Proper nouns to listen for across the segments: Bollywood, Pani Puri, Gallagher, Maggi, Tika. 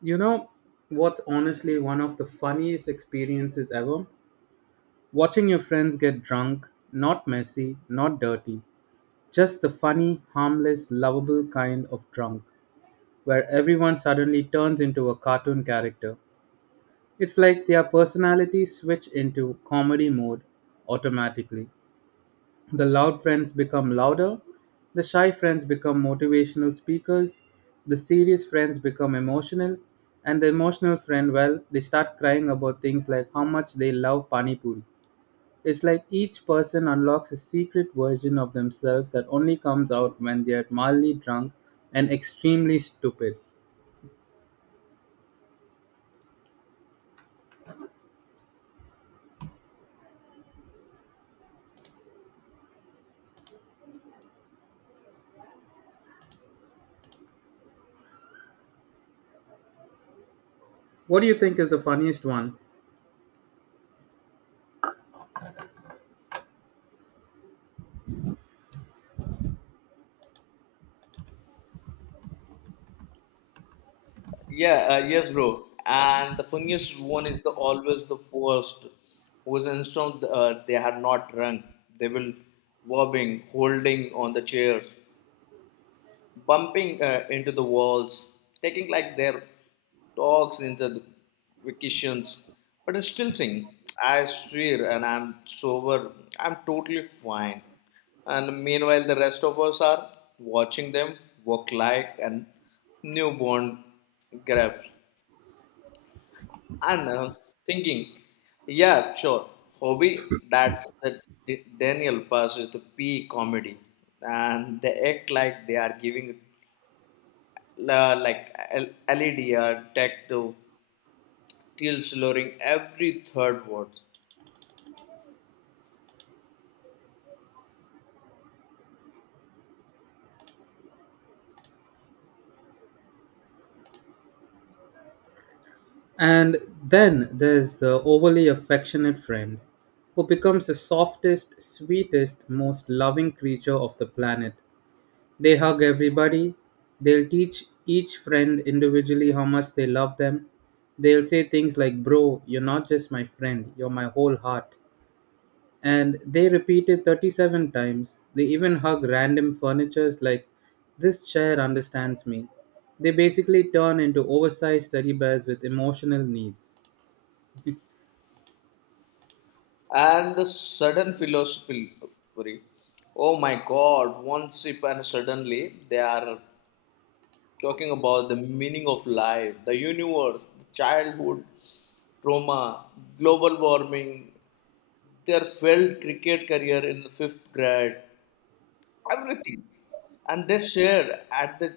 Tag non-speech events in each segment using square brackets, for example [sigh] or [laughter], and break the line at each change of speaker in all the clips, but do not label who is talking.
You know what? Honestly, one of the funniest experiences ever. Watching your friends get drunk, not messy, not dirty, just the funny, harmless, lovable kind of drunk, where everyone suddenly turns into a cartoon character. It's like their personalities switch into comedy mode automatically. The loud friends become louder, the shy friends become motivational speakers, the serious friends become emotional, and the emotional friend, well, they start crying about things like how much they love Pani Puri. It's like each person unlocks a secret version of themselves that only comes out when they're mildly drunk and extremely stupid. What do you think is the funniest one?
Yeah, yes, bro. And the funniest one is the always the first whose instant they had not rung. They will wobbling, holding on the chairs, bumping into the walls, taking like their talks into the vacations, but I still sing. I swear, and I'm sober. I'm totally fine. And meanwhile, the rest of us are watching them work like and newborn grab. And thinking, yeah, sure, hobby, that's the Daniel Pass is the P comedy. And they act like they are giving la like LED or tech to teal slurring every third word.
And then there's the overly affectionate friend who becomes the softest, sweetest, most loving creature of the planet. They hug everybody. They'll teach each friend individually how much they love them. They'll say things like, "Bro, you're not just my friend, you're my whole heart." And they repeat it 37 times. They even hug random furnitures like, "This chair understands me." They basically turn into oversized teddy bears with emotional needs.
And the sudden philosophy, oh my god, one sip and suddenly they are talking about the meaning of life, the universe, the childhood trauma, global warming, their failed cricket career in the fifth grade, everything. And they shared at the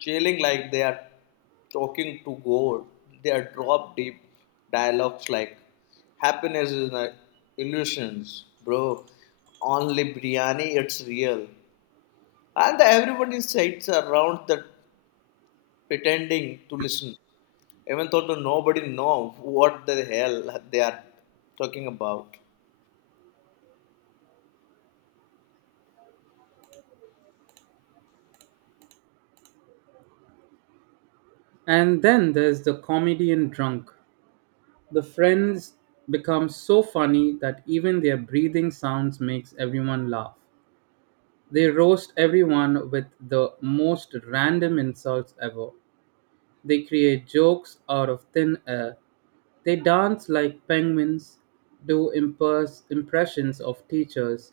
chilling like they are talking to God. They are drop deep dialogues like happiness is an illusions, bro. Only biryani, it's real. And everyone is sites around the pretending to listen. Even though nobody know what the hell they are talking about.
And then there's the comedian drunk. The friends become so funny that even their breathing sounds makes everyone laugh. They roast everyone with the most random insults ever. They create jokes out of thin air. They dance like penguins, do impressions of teachers,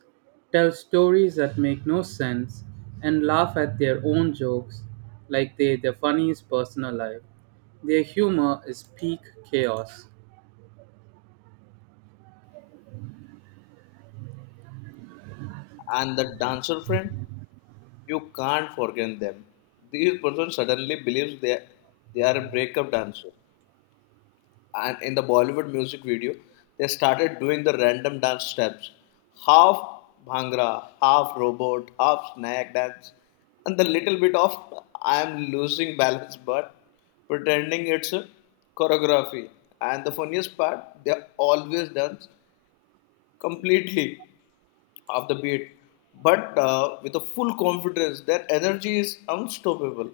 tell stories that make no sense, and laugh at their own jokes like they're the funniest person alive. Their humor is peak chaos.
And the dancer friend? You can't forget them. These person suddenly believes they are a breakup dancer. And in the Bollywood music video, they started doing the random dance steps. Half bhangra, half robot, half snack dance, and the little bit of I am losing balance but pretending it's a choreography. And the funniest part, they always dance completely of the beat, but with a full confidence that energy is unstoppable.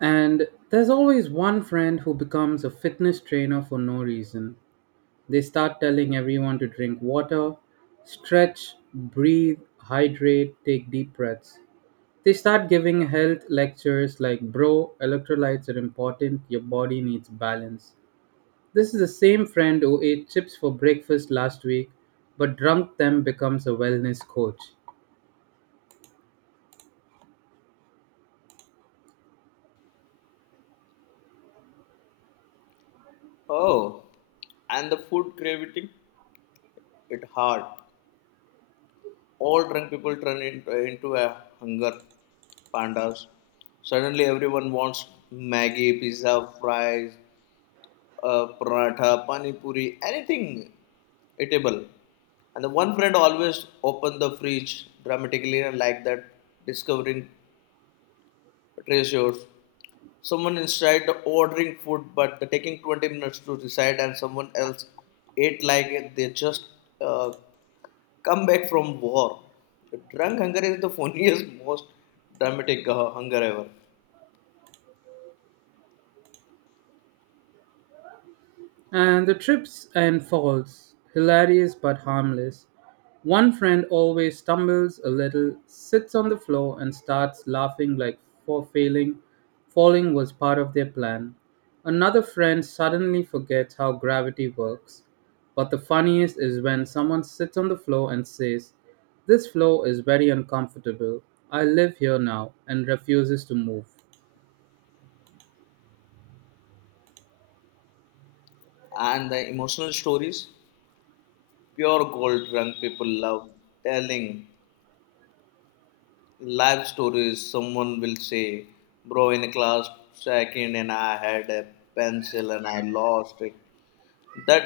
And there's always one friend who becomes a fitness trainer for no reason. They start telling everyone to drink water, stretch, breathe, hydrate, take deep breaths. They start giving health lectures like, "Bro, electrolytes are important, your body needs balance." This is the same friend who ate chips for breakfast last week but drunk them becomes a wellness coach.
Oh, and the food craving, it hard. All drunk people turn into a hunger pandas. Suddenly everyone wants Maggie, pizza, fries, paratha, pani puri, anything eatable. And the one friend always open the fridge dramatically and like that, discovering treasures. Someone inside ordering food but they're taking 20 minutes to decide and someone else ate like they just uh, come back from war drunk hunger is the [laughs] funniest most dramatic hunger ever.
And the trips and falls, hilarious but harmless. One friend always stumbles a little, sits on the floor, and starts laughing like for failing. Falling was part of their plan. Another friend suddenly forgets how gravity works. But the funniest is when someone sits on the floor and says, "This floor is very uncomfortable. I live here now," and refuses to move.
And the emotional stories pure gold drunk people love telling life stories someone will say, bro in class second and I had a pencil and I lost it that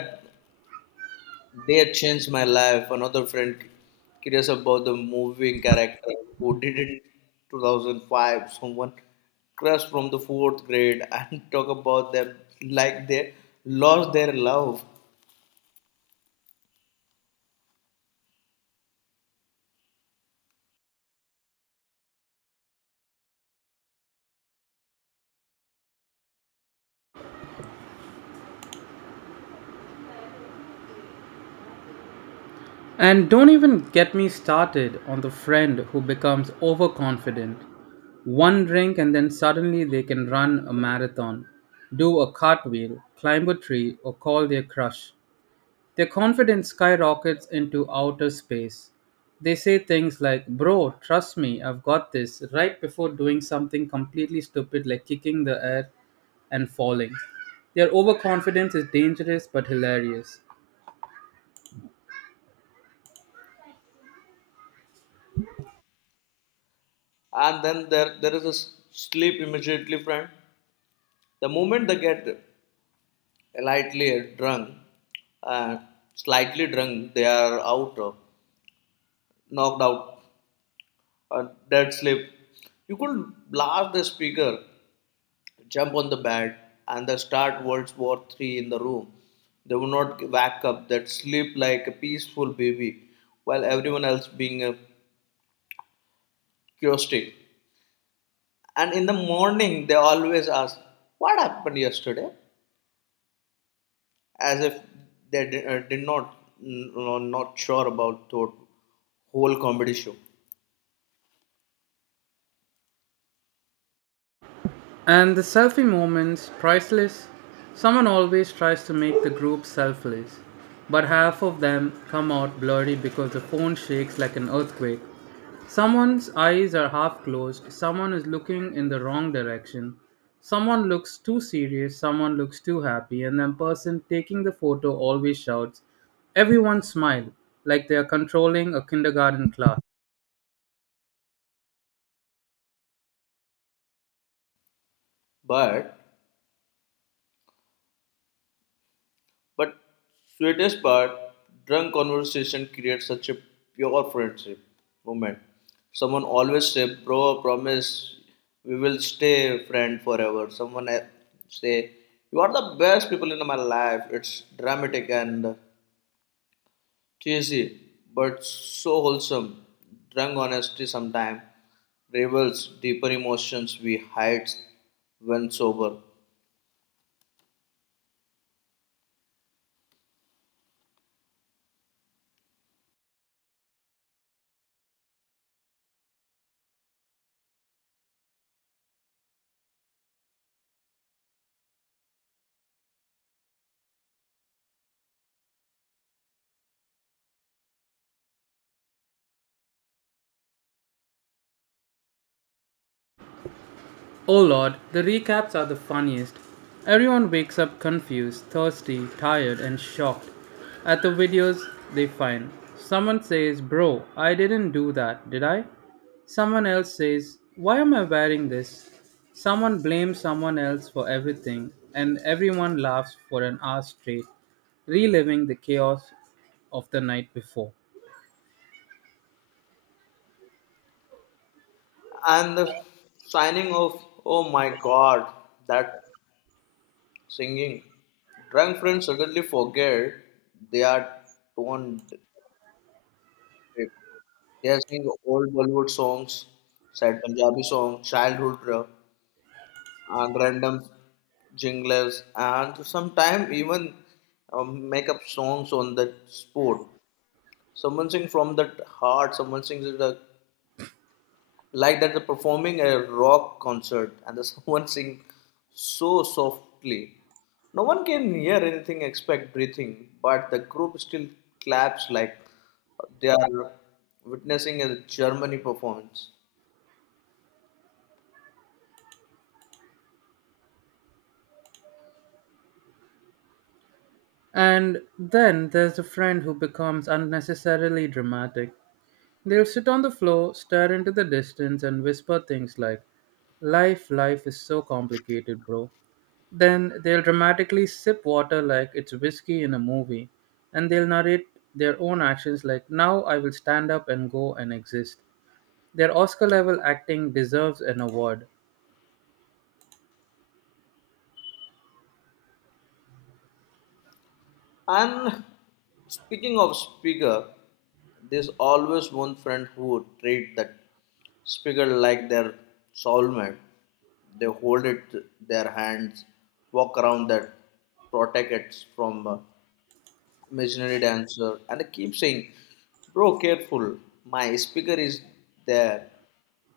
they had changed my life. Another friend curious about the moving character who did it in 2005. Someone crush from the fourth grade and [laughs] talk about them like they lost their love.
And don't even get me started on the friend who becomes overconfident. One drink, and then suddenly they can run a marathon, do a cartwheel, climb a tree, or call their crush. Their confidence skyrockets into outer space. They say things like, "Bro, trust me, I've got this," right before doing something completely stupid like kicking the air and falling. Their overconfidence is dangerous but hilarious.
And then there is a sleep immediately friend. The moment they get lightly drunk, uh, slightly drunk, they are out, knocked out, dead sleep. You could blast the speaker jump on the bed and they start World War III in the room. They would not wake up, they'd sleep like a peaceful baby while everyone else being chaotic. And in the morning, they always ask, what happened yesterday? As if they did not, not sure about the whole comedy show.
And the selfie moment's priceless. Someone always tries to make the group selfless, but half of them come out blurry because the phone shakes like an earthquake. Someone's eyes are half closed, someone is looking in the wrong direction, someone looks too serious, someone looks too happy, and the person taking the photo always shouts, "Everyone smile," like they are controlling a kindergarten class.
But But sweetest part, drunk conversation creates such a pure friendship moment. Someone always say, "Bro, promise we will stay friend forever." Someone say, "You are the best people in my life." It's dramatic and cheesy, but so wholesome. Drunk honesty sometimes reveals deeper emotions we hide when sober.
Oh lord, the recaps are the funniest. Everyone wakes up confused, thirsty, tired, and shocked at the videos they find. Someone says, "Bro, I didn't do that, did I?" Someone else says, "Why am I wearing this?" Someone blames someone else for everything, and everyone laughs for an hour straight, reliving the chaos of the night before.
And the signing of, oh my god, that singing. Drunk friends suddenly forget they are on trip. They are singing old Bollywood songs, sad Punjabi songs, childhood rap, and random jingles, and sometimes even make up songs on the spot. Someone sings from the heart, someone sings the like that they're performing a rock concert, and there's [laughs] someone sing so softly no one can hear anything except breathing, but the group still claps like they are witnessing a Germany performance.
And then there's the friend who becomes unnecessarily dramatic. They'll sit on the floor, stare into the distance, and whisper things like, "Life, life is so complicated, bro." Then they'll dramatically sip water like it's whiskey in a movie, and they'll narrate their own actions like, "Now I will stand up and go and exist." Their Oscar level acting deserves an award.
And speaking of speaker, there's always one friend who would treat that speaker like their soulmate. They hold it their hands, walk around that, protect it from imaginary dancer, and I keep saying, "Bro, careful. My speaker is there."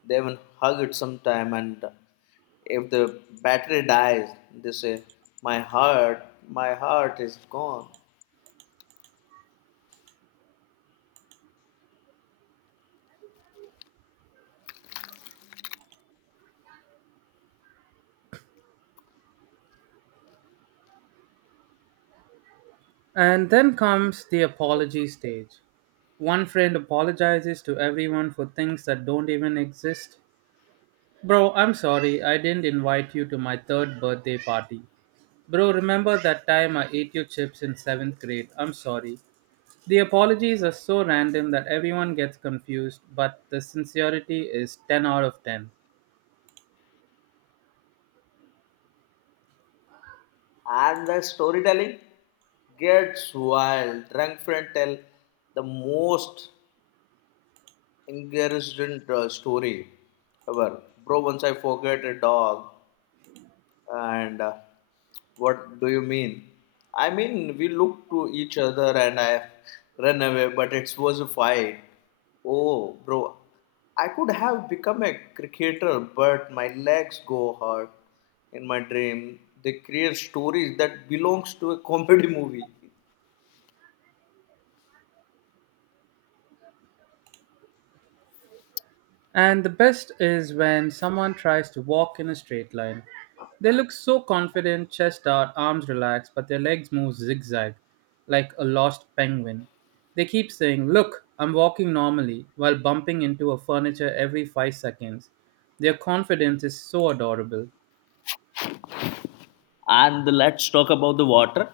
They even hug it sometime, and if the battery dies, they say, "My heart, my heart is gone."
And then comes the apology stage. One friend apologizes to everyone for things that don't even exist. "Bro, I'm sorry, I didn't invite you to my third birthday party. Bro, remember that time I ate your chips in seventh grade? I'm sorry." The apologies are so random that everyone gets confused, but the sincerity is 10 out of 10.
And the storytelling gets wild. Drunk friend tell the most interesting story ever. Bro, once I forget a dog. And what do you mean? I mean, we looked to each other and I ran away, but it was a fight. Oh, bro, I could have become a cricketer, but my legs go hard in my dream. They create stories that belongs to a comedy [laughs] movie.
And the best is when someone tries to walk in a straight line. They look so confident, chest out, arms relaxed, but their legs move zigzag like a lost penguin. They keep saying, "Look, I'm walking normally," while bumping into a furniture every 5 seconds. Their confidence is so adorable.
And let's talk about the water.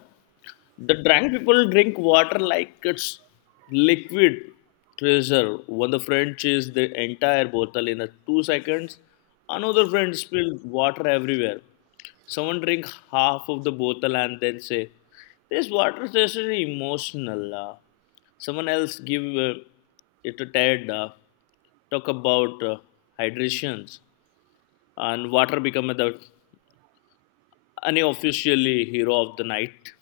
The drunk people drink water like it's liquid treasure. One the friend chased the entire bottle in a 2 seconds. Another friend spilled water everywhere. Someone drink half of the bottle and then say, "This water tastes really emotional." Someone else give it a tad. Talk about hydrations, and water become the unofficially hero of the night.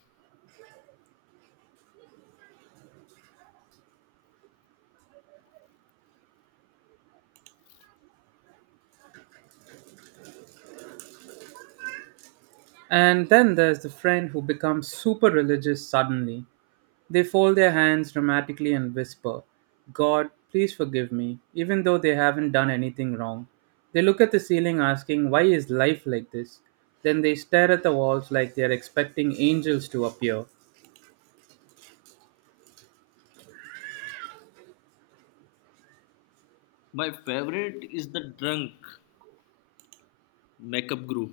And then there's the friend who becomes super religious suddenly. They fold their hands dramatically and whisper, "God, please forgive me," even though they haven't done anything wrong. They look at the ceiling asking, "Why is life like this?" Then they stare at the walls like they are expecting angels to appear.
My favorite is the drunk makeup guru.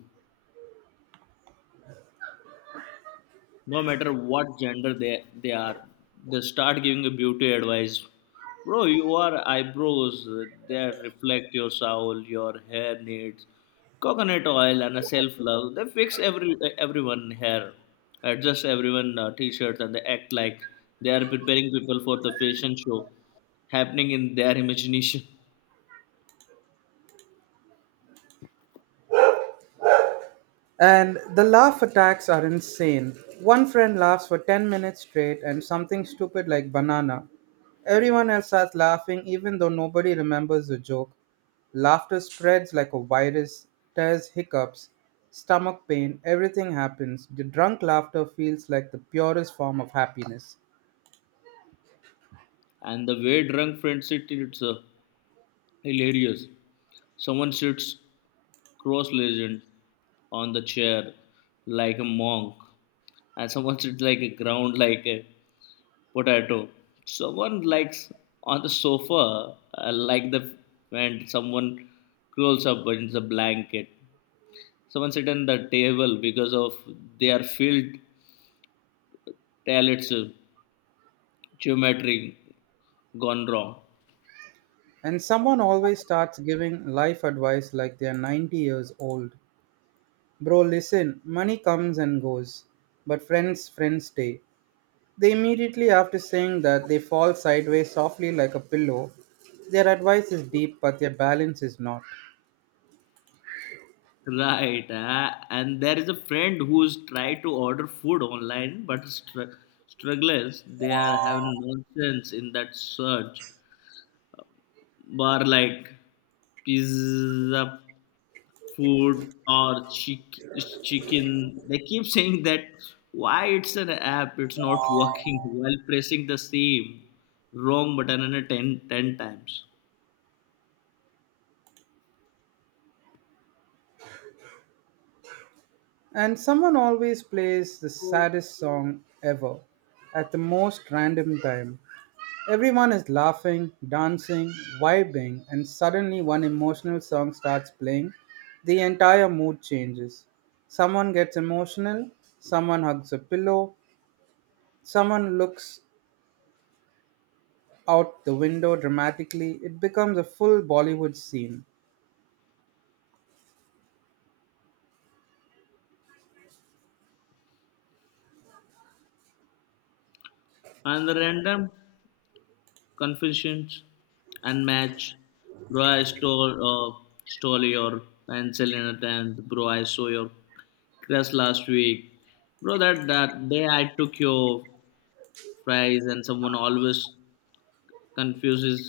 No matter what gender they are, they start giving a beauty advice. Bro, your eyebrows, they reflect your soul, your hair needs coconut oil and a self-love. They fix everyone hair, adjust everyone t-shirts, and they act like they are preparing people for the fashion show happening in their imagination.
And the laugh attacks are insane. One friend laughs for 10 minutes straight and something stupid like banana. Everyone else starts laughing even though nobody remembers the joke. Laughter spreads like a virus, tears, hiccups, stomach pain, everything happens. The drunk laughter feels like the purest form of happiness.
And the way drunk friends sit, it's hilarious. Someone sits cross-legged on the chair like a monk, and someone sits like a ground like a potato. Someone likes on the sofa like the, and someone curls up in the blanket. Someone sit on the table because of their field tell geometry gone wrong.
And someone always starts giving life advice like they're 90 years old. "Bro, listen, money comes and goes, but friends, friends stay." They immediately after saying that they fall sideways softly like a pillow. Their advice is deep, but their balance is not.
Right, and there is a friend who's tried to order food online but struggles. They are having nonsense in that search bar like pizza, food, or chicken. They keep [laughs] saying that why it's an app, it's not working while pressing the same wrong button and ten times.
And someone always plays the saddest song ever at the most random time. Everyone is laughing, dancing, vibing, and suddenly one emotional song starts playing. The entire mood changes. Someone gets emotional, someone hugs a pillow, someone looks out the window dramatically, it becomes a full Bollywood scene.
And the random confessions and match. Bro, I stole your pencil in a tent. Bro, I saw your crush last week. Bro, that day I took your fries, and someone always confuses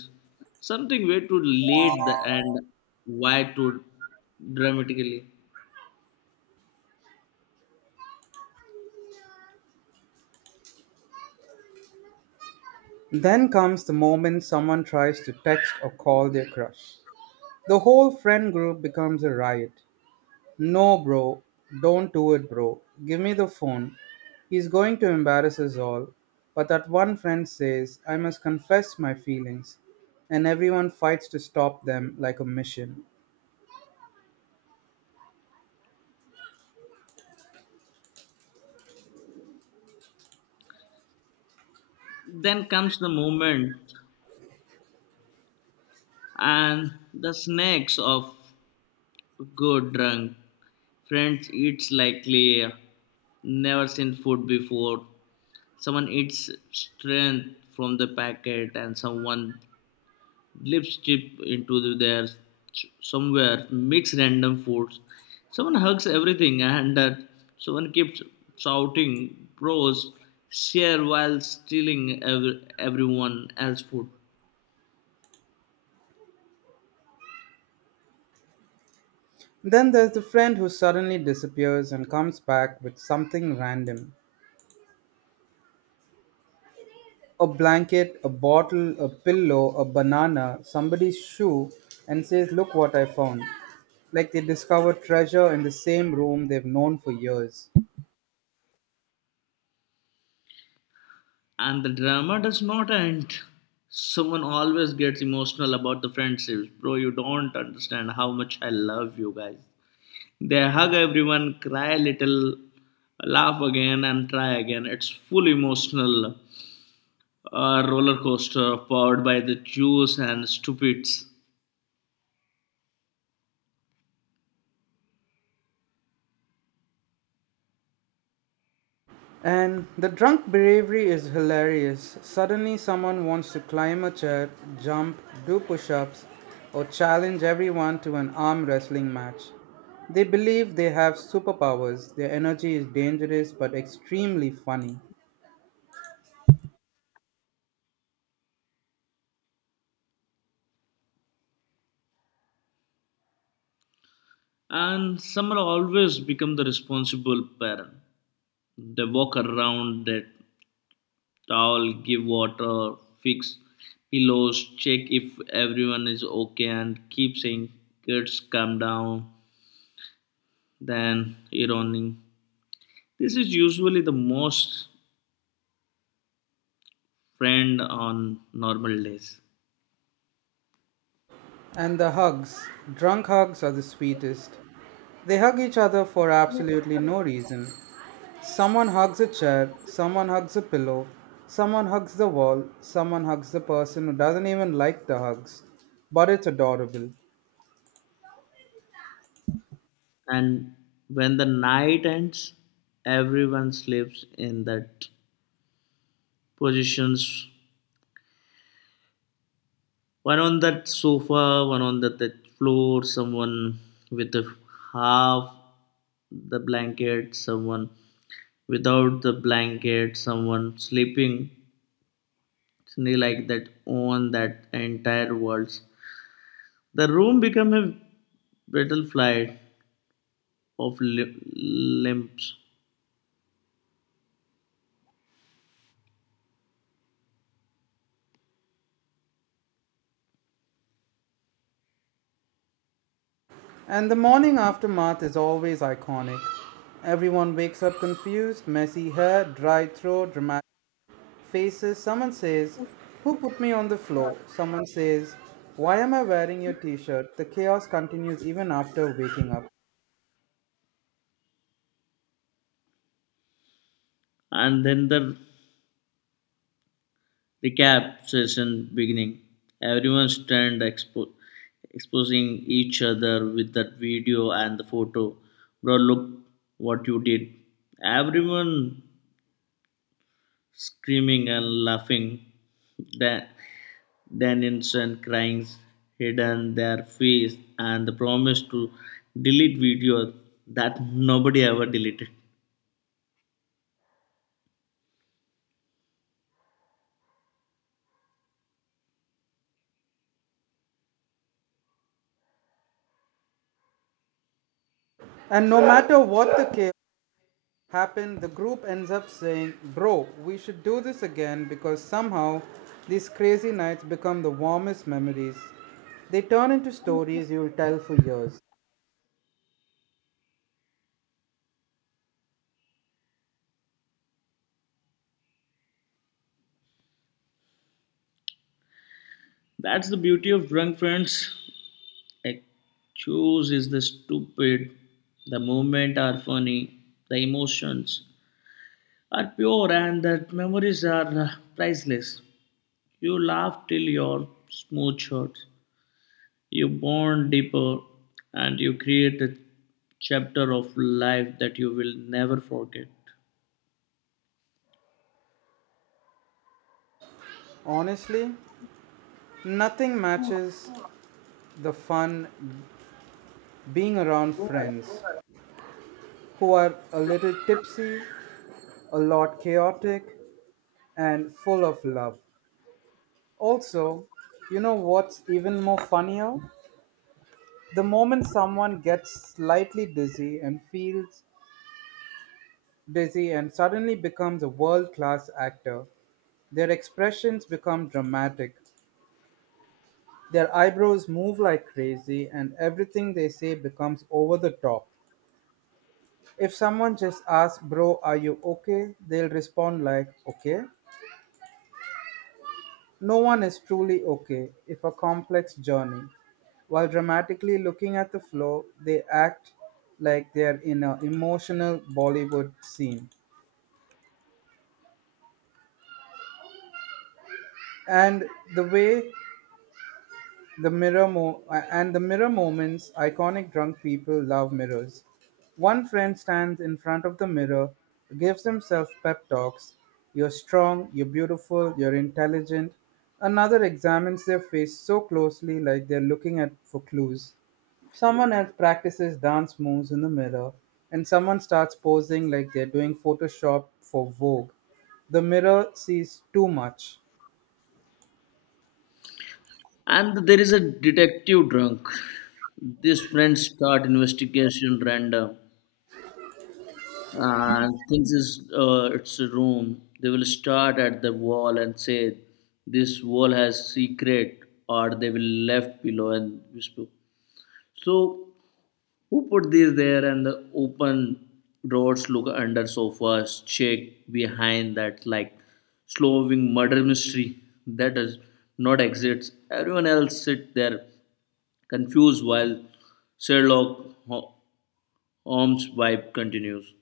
something way too late the end, why to dramatically.
Then comes the moment someone tries to text or call their crush. The whole friend group becomes a riot. "No, bro, don't do it, bro. Give me the phone. He's going to embarrass us all." But that one friend says, "I must confess my feelings." And everyone fights to stop them like a mission.
Then comes the moment and the snacks of good drunk. Friends eats like clay, never seen food before. Someone eats strength from the packet, and someone lips chip into the, their, somewhere mix random foods, someone hugs everything, and that someone keeps shouting pros share while stealing everyone else food.
Then there's the friend who suddenly disappears and comes back with something random: a blanket, a bottle, a pillow, a banana, somebody's shoe, and says, "Look what I found." Like they discover treasure in the same room they've known for years.
And the drama does not end. Someone always gets emotional about the friendships. Bro, you don't understand how much I love you guys. They hug everyone, cry a little, laugh again, and try again. It's full emotional roller coaster powered by the Jews and stupids.
And the drunk bravery is hilarious. Suddenly, someone wants to climb a chair, jump, do push ups, or challenge everyone to an arm wrestling match. They believe they have superpowers. Their energy is dangerous but extremely funny.
And summer always become the responsible parent. They walk around, they towel, give water, fix pillows, check if everyone is okay, and keep saying, "Kids, calm down." Then ironing. This is usually the most friend on normal days.
And the hugs. Drunk hugs are the sweetest. They hug each other for absolutely no reason. Someone hugs a chair, someone hugs a pillow, someone hugs the wall, someone hugs the person who doesn't even like the hugs. But it's adorable.
And when the night ends, everyone sleeps in that positions. One on that sofa, one on the floor, someone with a half the blanket, someone without the blanket, someone sleeping suddenly like that on that entire walls. The room become a battlefield of limbs,
And the morning aftermath is always iconic. Everyone wakes up confused, messy hair, dry throat, dramatic faces. Someone says, "Who put me on the floor?" Someone says, "Why am I wearing your t shirt?" The chaos continues even after waking up.
and then the recap session beginning. Everyone stand exposing each other with that video and the photo. Bro, look what you did. Everyone screaming and laughing. Dan- Daniels and crying hidden their face and the promise to delete video that nobody ever deleted.
And no matter what the chaos happen, the group ends up saying, "Bro, we should do this again," because somehow these crazy nights become the warmest memories. They turn into stories you'll tell for years.
That's the beauty of drunk friends. Excuse is the stupid, the movement are funny, the emotions are pure, and the memories are priceless. You laugh till your smooth hurts, you bond deeper, and you create a chapter of life that you will never forget.
Honestly, nothing matches the fun being around friends who are a little tipsy, a lot chaotic, and full of love. Also, you know what's even more funnier? The moment someone gets slightly dizzy and feels busy, and suddenly becomes a world class actor. Their expressions become dramatic, their eyebrows move like crazy, and everything they say becomes over the top. If someone just asks, "Bro, are you okay?" they'll respond like, "Okay. No one is truly okay if a complex journey." While dramatically looking at the floor, they act like they're in an emotional Bollywood scene. And the way the mirror moments, iconic. Drunk people love mirrors. One friend stands in front of the mirror, gives himself pep talks. "You're strong, you're beautiful, you're intelligent." Another examines their face so closely like they're looking at for clues. Someone else practices dance moves in the mirror, and someone starts posing like they're doing Photoshop for Vogue. The mirror sees too much.
And there is a detective drunk. These friends start investigation random. And things is it's a room. They will start at the wall and say this wall has secret, or they will left below and whisper, so who put this there, and the open doors, look under sofas, check behind that, like slowing murder mystery that does not exist. Everyone else sit there confused while Sherlock Ho- Holmes vibe continues.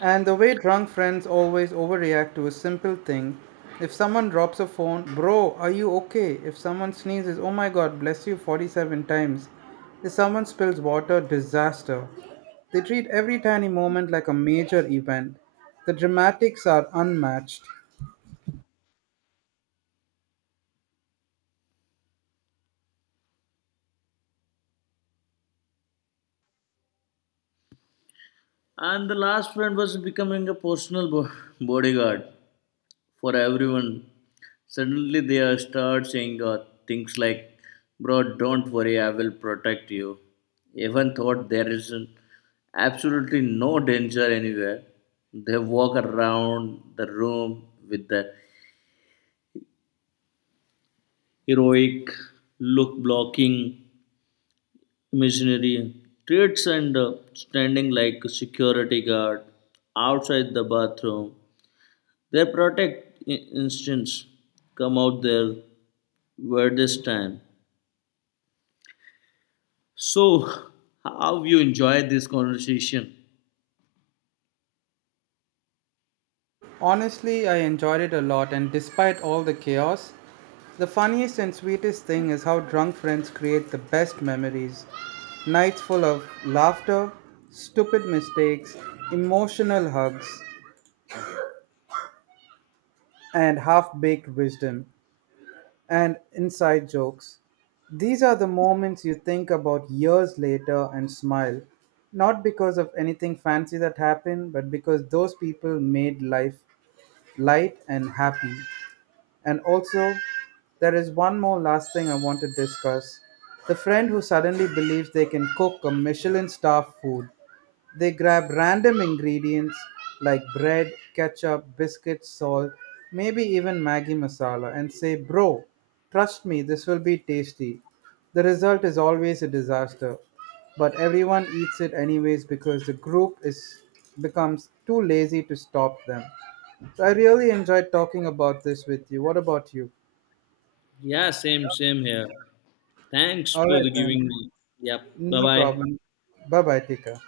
And the way drunk friends always overreact to a simple thing. If someone drops a phone, "Bro, are you okay?" If someone sneezes, "Oh my god, bless you 47 times." If someone spills water, disaster. They treat every tiny moment like a major event. The dramatics are unmatched.
And the last friend was becoming a personal bodyguard for everyone. Suddenly they are start saying things like, "Bro, don't worry, I will protect you." Even thought there is absolutely no danger anywhere. They walk around the room with the heroic look, blocking imaginary traits, and standing like a security guard outside the bathroom. Their protect instincts come out there where this time. So, how you enjoyed this conversation?
Honestly, I enjoyed it a lot, and despite all the chaos, the funniest and sweetest thing is how drunk friends create the best memories. Nights full of laughter, stupid mistakes, emotional hugs, and half baked wisdom, and inside jokes. These are the moments you think about years later and smile, not because of anything fancy that happened, but because those people made life light and happy. And also, there is one more last thing I want to discuss. The friend who suddenly believes they can cook a Michelin star food. They grab random ingredients like bread, ketchup, biscuits, salt, maybe even Maggi masala and say, "Bro, trust me, this will be tasty." The result is always a disaster, but everyone eats it anyways because the group is becomes too lazy to stop them. So I really enjoyed talking about this with you. What about you?
Yeah, same, same here. Thanks
All
for the
right then.
giving me. Yep. Bye
No
bye.
problem. Bye bye, Tika.